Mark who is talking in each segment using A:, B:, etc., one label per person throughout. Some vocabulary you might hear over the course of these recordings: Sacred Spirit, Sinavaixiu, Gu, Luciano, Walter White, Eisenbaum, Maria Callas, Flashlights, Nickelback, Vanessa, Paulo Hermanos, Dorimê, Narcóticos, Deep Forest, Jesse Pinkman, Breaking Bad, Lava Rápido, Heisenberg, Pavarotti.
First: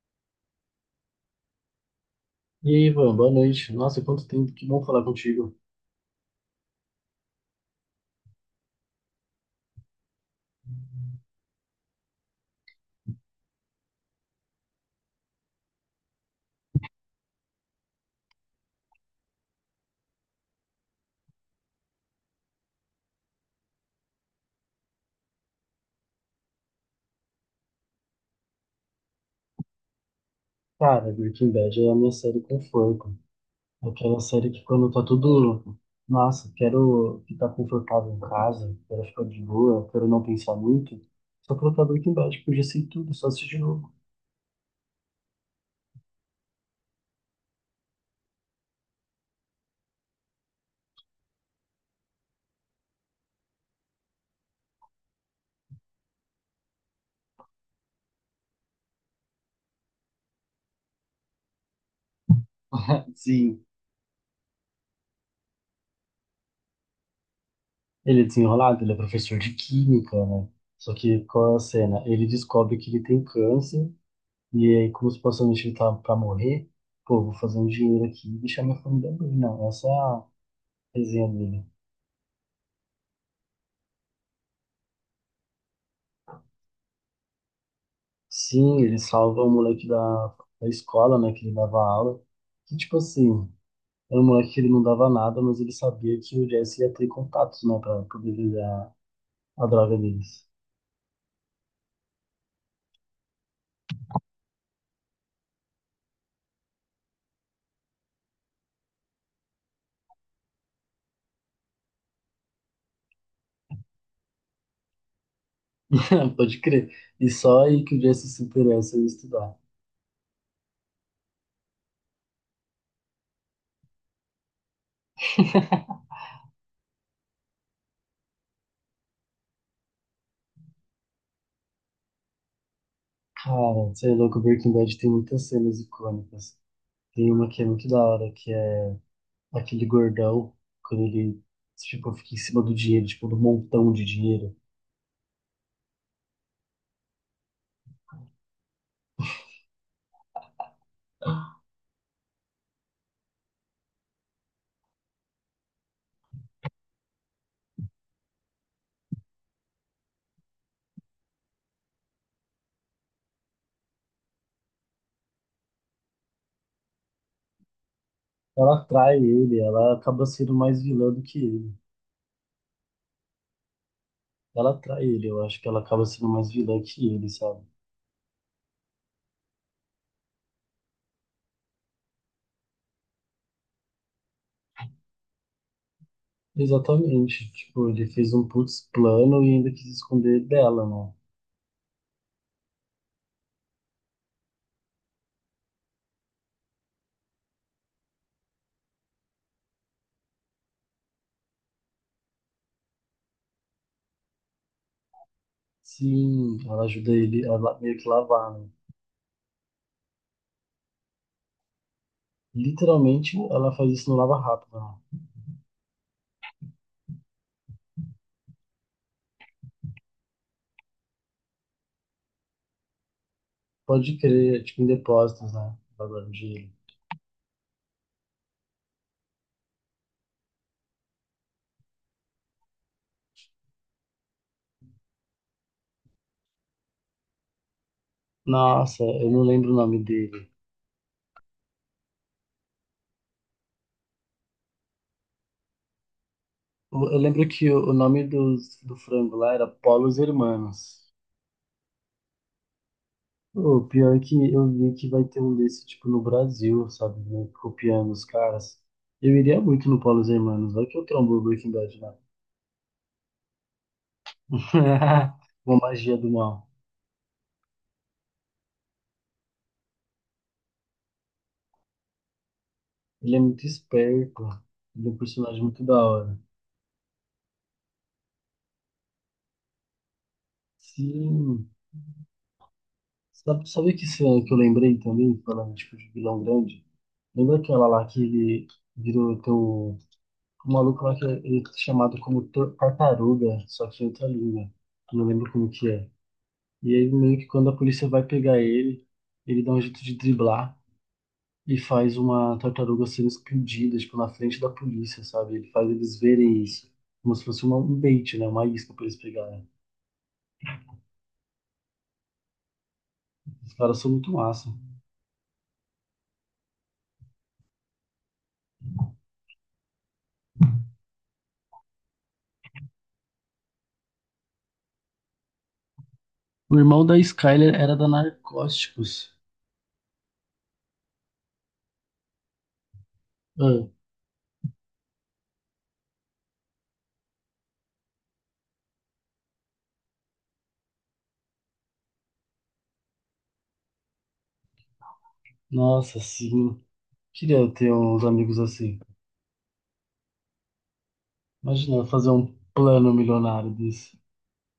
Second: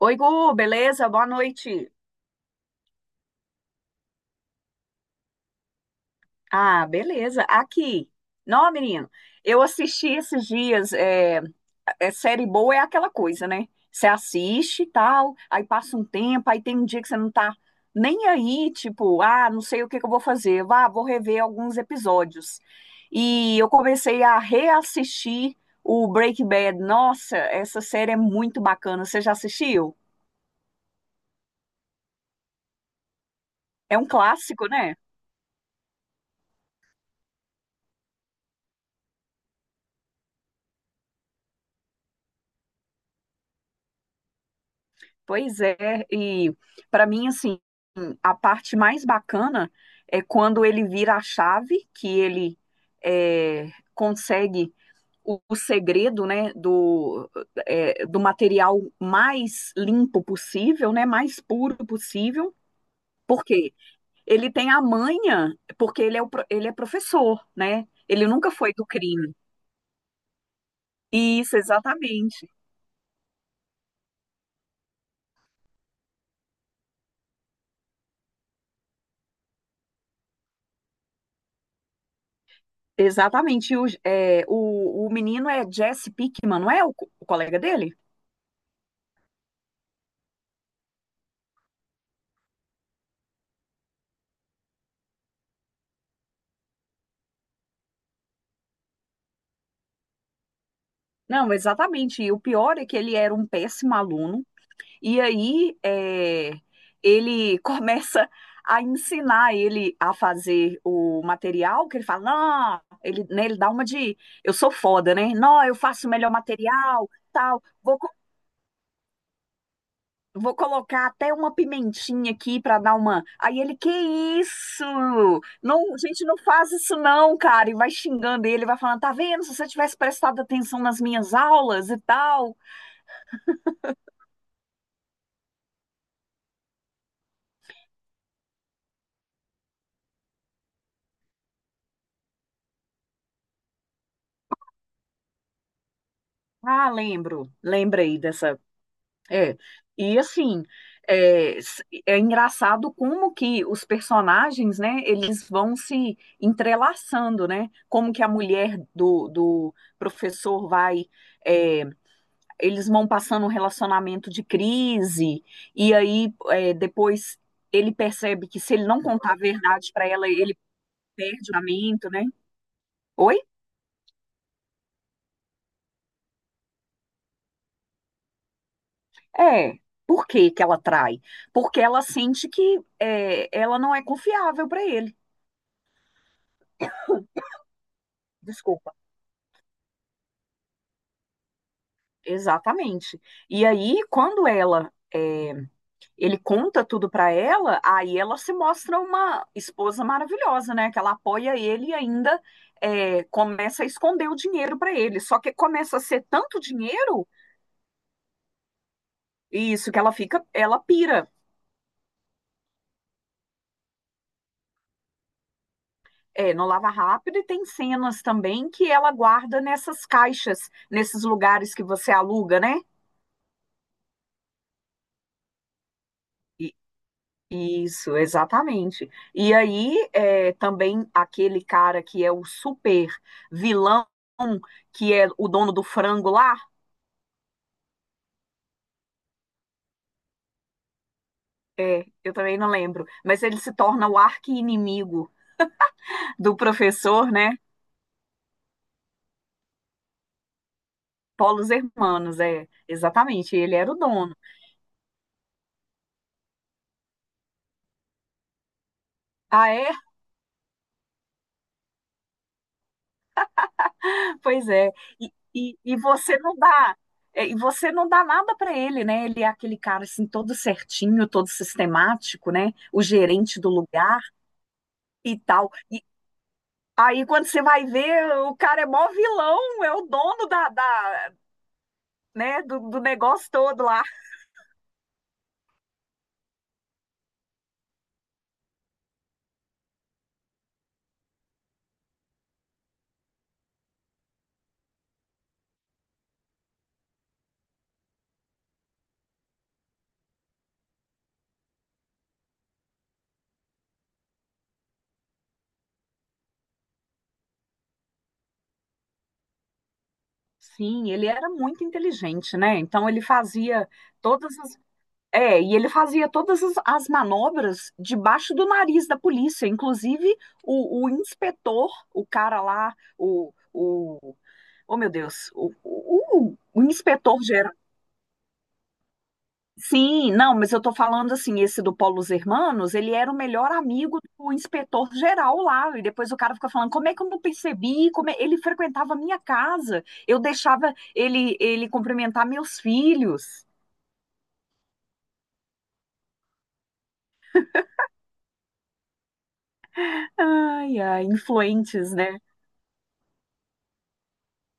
A: Oi, Gu, beleza? Boa noite.
B: E aí, Ivan, boa noite. Nossa, quanto tempo, que bom falar contigo.
A: Ah, beleza. Aqui. Não, menino, eu assisti esses dias. Série boa é aquela coisa, né? Você assiste e tal, aí passa um tempo, aí tem um dia que você não tá nem aí, tipo, ah, não sei o que que eu vou fazer. Vá, vou rever alguns episódios. E eu comecei a reassistir o Breaking Bad. Nossa, essa série é muito bacana. Você já assistiu?
B: Cara, Breaking Bad é a minha série conforto.
A: É um
B: Aquela série que
A: clássico,
B: quando
A: né?
B: tá tudo, nossa, quero ficar confortável em casa, quero ficar de boa, quero não pensar muito. Só colocar Breaking Bad, porque eu já sei tudo, só assistir de novo.
A: Pois é, e para mim, assim, a parte mais bacana é quando ele vira a chave, que ele consegue o segredo, né, do do material mais limpo possível, né, mais puro possível. Por
B: Sim,
A: quê? Ele tem a manha, porque ele é professor, né?
B: ele é
A: Ele nunca foi
B: desenrolado,
A: do
B: ele é
A: crime.
B: professor de química, né? Só que qual é
A: Isso,
B: a cena? Ele
A: exatamente.
B: descobre que ele tem câncer, e aí, como supostamente ele tá pra morrer, pô, vou fazer um dinheiro aqui e deixar minha família bem. Não, essa é a resenha dele.
A: Exatamente. O menino é Jesse Pinkman, não é o colega dele?
B: Sim, ele salva o moleque da escola, né, que ele dava aula. Que, tipo assim, era um moleque que ele não dava nada, mas ele sabia que o Jesse ia ter contatos, né, pra poder vender a droga deles.
A: Não, exatamente. E o pior é que ele era um péssimo aluno, e aí é, ele começa a ensinar ele a fazer o material, que ele fala, não, ele dá uma de, eu sou foda, né? Não, eu faço o melhor
B: Pode crer.
A: material,
B: E só
A: tal,
B: aí que o Jesse se interessa em estudar.
A: vou colocar até uma pimentinha aqui para dar uma... Aí ele, que isso? Não, gente, não faz isso não, cara. E vai xingando ele, vai falando, tá vendo? Se você tivesse prestado atenção nas minhas aulas e tal...
B: Cara, você é louco, Breaking Bad tem muitas cenas icônicas. Tem uma que é muito da hora, que é aquele gordão, quando ele, tipo, fica em cima do dinheiro, tipo, do montão de dinheiro.
A: Ah, lembro, lembrei dessa. É. E assim, é engraçado como que os personagens, né, eles vão se entrelaçando, né? Como que a mulher do professor vai. É, eles vão passando um relacionamento de crise, depois ele percebe que se
B: Ela
A: ele não
B: atrai
A: contar a
B: ele,
A: verdade
B: ela
A: para
B: acaba
A: ela,
B: sendo
A: ele
B: mais vilã do
A: perde
B: que
A: o
B: ele.
A: casamento, né? Oi?
B: Ela trai ele, eu acho que ela acaba sendo mais vilã que ele, sabe?
A: É. Por que que ela trai? Porque ela sente que ela não é confiável para ele.
B: Exatamente, tipo, ele fez um putz
A: Desculpa.
B: plano e ainda quis esconder dela, né?
A: Exatamente. E aí, quando ela é, ele conta tudo para ela, aí ela se mostra uma esposa maravilhosa, né? Que ela apoia ele e ainda começa a esconder o dinheiro para ele. Só que começa a ser
B: Sim,
A: tanto
B: ela ajuda
A: dinheiro,
B: ele a meio que lavar, né?
A: e isso que ela fica, ela pira.
B: Literalmente, ela faz isso no lava-rápido, né?
A: É, no Lava Rápido, e tem cenas também que ela guarda nessas caixas, nesses lugares que você aluga, né?
B: Pode crer, é tipo, em depósitos, né? Lavando dinheiro.
A: E- Isso, exatamente. Também aquele cara que é o super vilão, que é o dono do frango lá,
B: Nossa, eu não lembro o nome dele.
A: é, eu também não lembro, mas ele se torna o arqui-inimigo do
B: Eu
A: professor,
B: lembro
A: né?
B: que o nome do, do frango lá era Paulo Hermanos.
A: Paulo Hermanos, é, exatamente, ele
B: O
A: era o
B: pior é
A: dono.
B: que eu vi que vai ter um desse, tipo, no Brasil, sabe? Né, copiando os caras. Eu iria
A: Ah,
B: muito
A: é?
B: no Paulo Hermanos, vai que eu trombo o Breaking Bad lá.
A: Pois é, e,
B: Uma
A: e, e
B: magia do
A: você não
B: mal.
A: dá, e você não dá nada para ele, né? Ele é aquele cara assim todo certinho, todo sistemático, né? O
B: Ele é
A: gerente
B: muito
A: do lugar
B: esperto, ele é um
A: e
B: personagem
A: tal.
B: muito da
A: E
B: hora.
A: aí quando você vai ver, o cara é mó vilão, é o dono da,
B: Sim.
A: né, do negócio
B: Sabe,
A: todo
B: sabe
A: lá.
B: que, isso é que eu lembrei também, falando, tipo, de vilão grande? Lembra aquela lá que ele virou teu... O maluco lá que é, ele é chamado como tartaruga, só que em outra língua. Eu não lembro como que é. E aí, meio que quando a polícia vai pegar ele, ele dá um jeito de driblar e faz uma tartaruga sendo explodida, tipo, na frente da polícia, sabe? Ele faz eles verem isso. Como se fosse uma, um bait, né? Uma isca pra eles pegarem.
A: Sim, ele era muito inteligente, né? Então ele
B: Os
A: fazia
B: caras são muito
A: todas
B: massa.
A: as... É, e ele fazia todas as, as manobras debaixo do nariz da polícia, inclusive o inspetor, o cara lá, oh meu Deus,
B: O
A: o
B: irmão da
A: inspetor geral.
B: Skyler era da Narcóticos.
A: Sim, não, mas eu tô falando assim, esse do Paulo Hermanos, ele era o melhor
B: Ah,
A: amigo do inspetor geral lá, e depois o cara fica falando, como é que eu não percebi, como é- ele frequentava a minha casa, eu deixava ele, ele cumprimentar meus filhos.
B: nossa, sim. Queria ter uns amigos assim.
A: Ai, ai,
B: Imagina eu
A: influentes,
B: fazer
A: né?
B: um plano milionário desse.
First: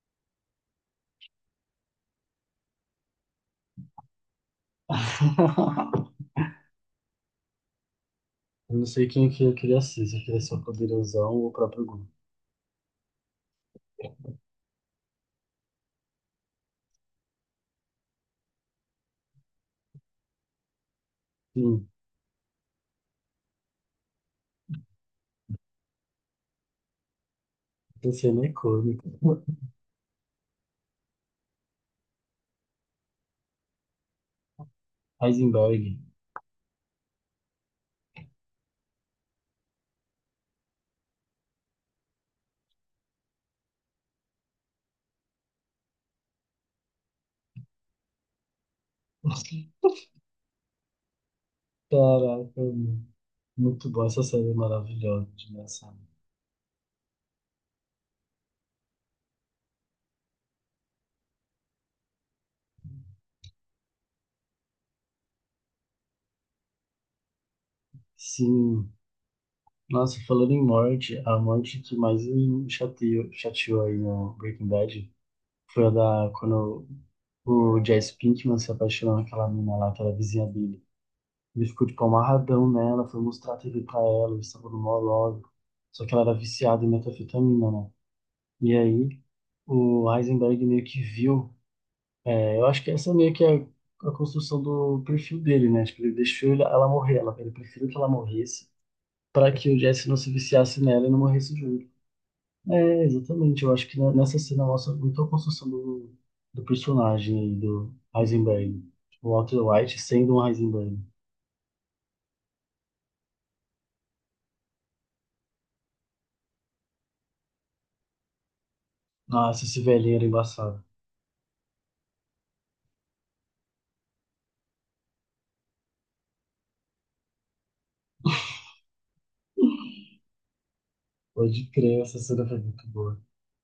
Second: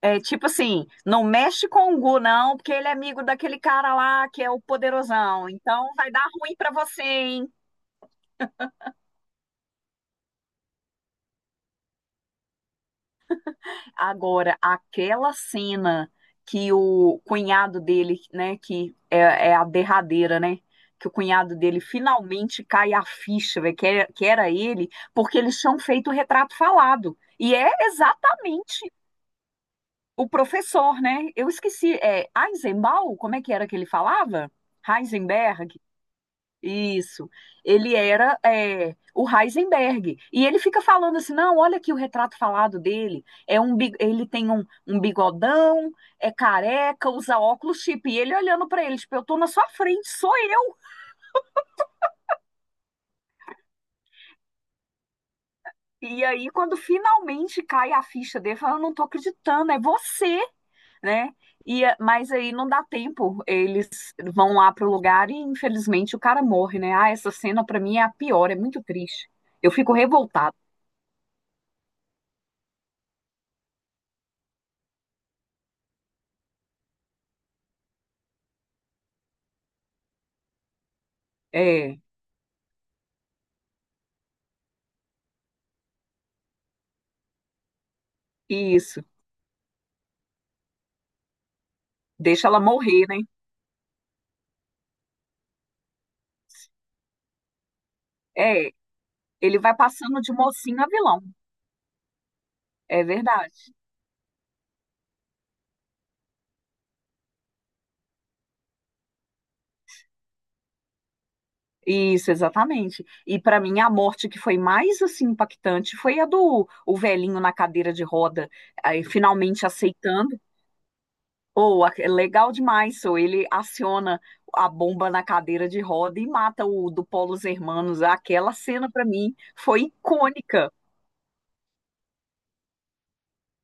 A: É tipo assim, não mexe com o Gu, não, porque ele é amigo daquele cara lá que é o poderosão. Então vai dar ruim pra você, hein?
B: Eu não sei quem que eu queria ser, se eu queria ser o poderosão ou o próprio Gu.
A: Agora, aquela cena que o cunhado dele, né, que é, é a derradeira, né? Que o cunhado dele
B: Sim.
A: finalmente cai a ficha, velho, que, é- que era ele, porque eles tinham feito o retrato falado. E é
B: Luciano é
A: exatamente
B: cômico.
A: o professor, né? Eu esqueci, é Eisenbaum? Como é que era que ele falava? Heisenberg?
B: Heisenberg.
A: Isso. Ele era é, o Heisenberg. E ele fica falando assim: não, olha aqui o retrato falado dele. É um, bi- ele tem um, um bigodão, é careca, usa óculos chip. E ele olhando pra ele, tipo, eu tô na sua frente, sou eu.
B: Caraca, mano. Muito bom, essa série é maravilhosa, engraçada.
A: E aí, quando finalmente cai a ficha dele, fala: eu não tô acreditando, é você, né? E, é, mas aí não dá tempo. Eles vão lá pro lugar e, infelizmente, o cara morre, né? Ah, essa cena pra mim é a pior, é muito
B: Sim,
A: triste. Eu fico
B: nossa, falando
A: revoltada.
B: em morte, a morte que mais me chateou, chateou aí no Breaking Bad foi a da quando o Jesse Pinkman se apaixonou naquela mina lá, aquela vizinha dele. Ele ficou
A: É.
B: tipo amarradão nela, foi mostrar a TV pra ela, eles estavam no maior logo. Só que ela era viciada em metafetamina, né? E
A: Isso,
B: aí o Heisenberg meio que viu.
A: deixa
B: É,
A: ela
B: eu acho que
A: morrer,
B: essa é
A: né?
B: meio que a construção do perfil dele, né? Acho que ele deixou ela morrer, ela, ele preferiu que ela morresse
A: É,
B: para
A: ele
B: que
A: vai
B: o Jesse não
A: passando
B: se
A: de mocinho
B: viciasse
A: a
B: nela e não
A: vilão,
B: morresse junto.
A: é
B: É,
A: verdade.
B: exatamente. Eu acho que nessa cena mostra muito a construção do, do personagem aí, do Heisenberg. O Walter White sendo um Heisenberg.
A: Isso, exatamente. E pra mim a morte que foi mais assim impactante foi a do o velhinho na cadeira de roda, aí,
B: Nossa,
A: finalmente
B: esse velhinho era
A: aceitando.
B: embaçado.
A: Ou é legal demais, so, ele aciona a bomba na cadeira de roda e mata o do Polo Hermanos. Aquela cena pra mim foi icônica,
B: Pode crer, essa cena foi muito boa.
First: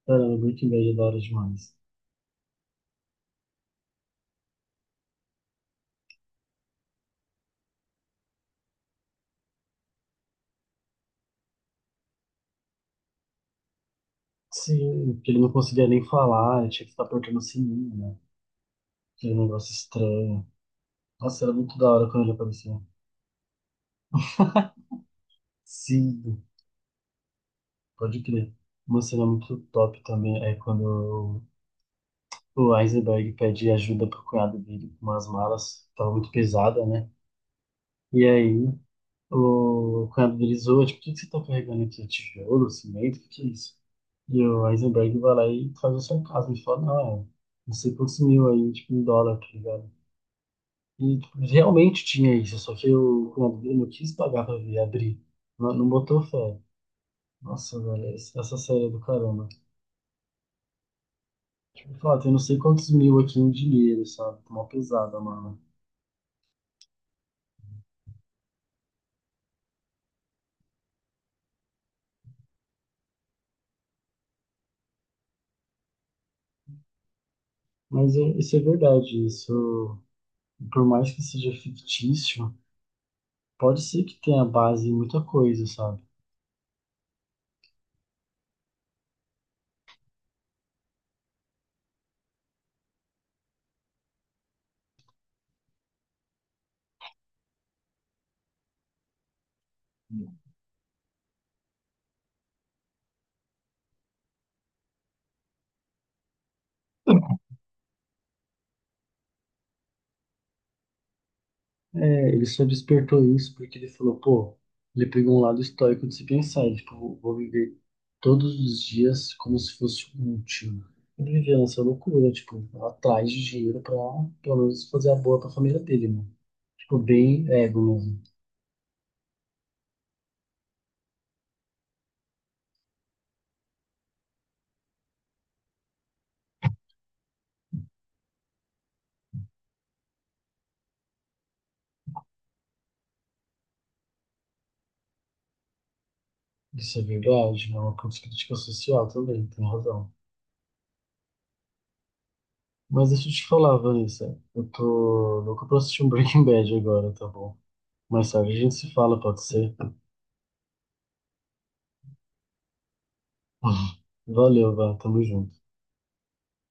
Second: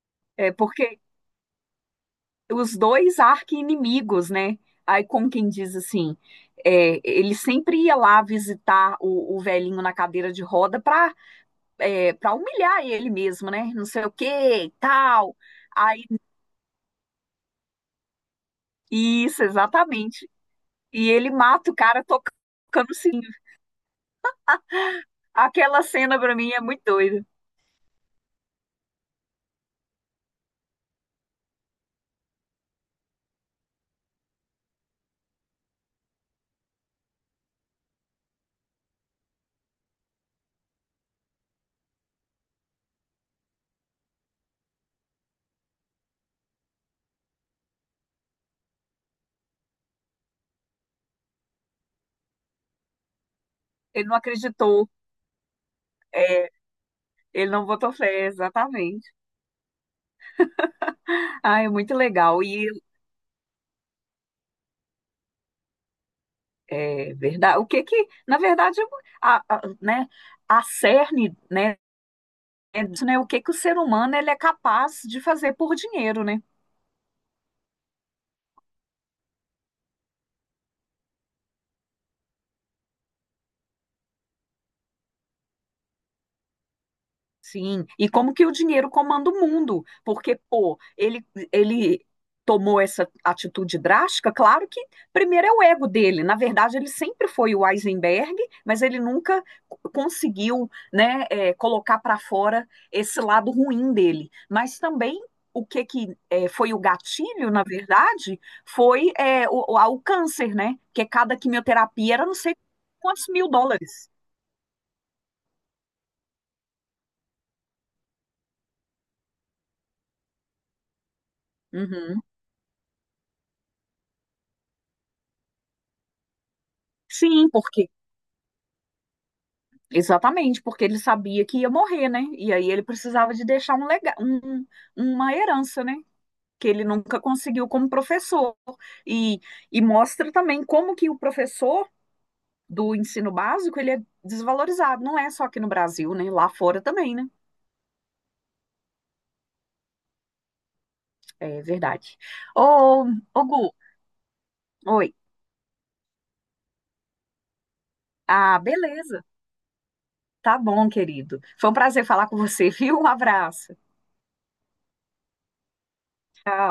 B: Caramba,
A: é
B: Breaking Bad é
A: porque
B: da hora demais.
A: os dois arqui-inimigos, né? Aí, como quem diz assim, é, ele sempre ia lá visitar o velhinho na cadeira de roda para para humilhar ele mesmo, né? Não sei o que e
B: Sim, que
A: tal.
B: ele não conseguia
A: Aí,
B: nem falar, ele tinha que ficar apertando o sininho, né? Aquele
A: isso,
B: negócio
A: exatamente.
B: estranho.
A: E ele
B: Nossa, era
A: mata o
B: muito da
A: cara
B: hora quando ele aparecia.
A: tocando o sininho. Aquela cena pra
B: Sim,
A: mim é muito doida.
B: pode crer. Uma cena muito top também é quando o Heisenberg pede ajuda pro cunhado dele com umas malas, tava muito pesada, né? E aí o cunhado dele zoa, tipo, o que que você tá carregando aqui? Tijolo, cimento, o que que é isso? E o Heisenberg vai lá e faz o sarcasmo e fala, não, não sei quantos mil aí, tipo, em dólar, tá ligado? E tipo, realmente tinha isso, só que o cunhado dele não
A: Ele
B: quis
A: não
B: pagar pra ver,
A: acreditou,
B: abrir. Não, não botou
A: é,
B: fé.
A: ele não
B: Nossa,
A: botou
B: velho,
A: fé,
B: essa série é do
A: exatamente.
B: caramba.
A: Ah, é
B: Tipo,
A: muito
B: fato, eu não
A: legal.
B: sei
A: E
B: quantos mil aqui em dinheiro, sabe? Tá, uma pesada, mano.
A: é verdade. O que que, na verdade, né, a cerne, né? É disso, né, o que que o ser humano ele é capaz de fazer por dinheiro, né?
B: Isso é verdade, isso, por mais que seja fictício, pode ser que tenha base em muita coisa, sabe?
A: Sim, e como que o dinheiro comanda o mundo? Porque, pô, ele tomou essa atitude drástica, claro que primeiro é o ego dele. Na verdade, ele sempre foi o Eisenberg, mas ele nunca conseguiu, né, é, colocar para fora esse lado ruim dele. Mas também o que que é, foi o gatilho, na verdade, foi o câncer, né? Porque cada quimioterapia era
B: É,
A: não
B: ele
A: sei
B: só despertou
A: quantos mil
B: isso porque ele
A: dólares.
B: falou, pô, ele pegou um lado estoico de se pensar, ele, tipo, vou viver todos os dias como se fosse o último. Ele vivia nessa
A: Uhum.
B: loucura, tipo, atrás de dinheiro pra, pelo menos, fazer a boa pra família dele, mano. Tipo, bem
A: Sim,
B: ego.
A: porque Exatamente, porque ele sabia que ia morrer, né? E aí ele precisava de deixar uma herança, né? Que ele nunca conseguiu como professor. E, e mostra também como que o professor do ensino básico, ele é desvalorizado. Não é só aqui no Brasil, né? Lá fora
B: Isso é
A: também, né?
B: verdade, não é uma crítica social também, tem razão.
A: É verdade. Ô,
B: Mas deixa eu
A: ô
B: te
A: Gu,
B: falar, Vanessa. Eu tô
A: oi.
B: louco pra assistir um Breaking Bad agora, tá bom? Mais tarde a
A: Ah,
B: gente se fala,
A: beleza.
B: pode ser?
A: Tá bom, querido. Foi um prazer falar com você, viu? Um abraço.
B: Valeu, Vá, tamo junto.
A: Tchau.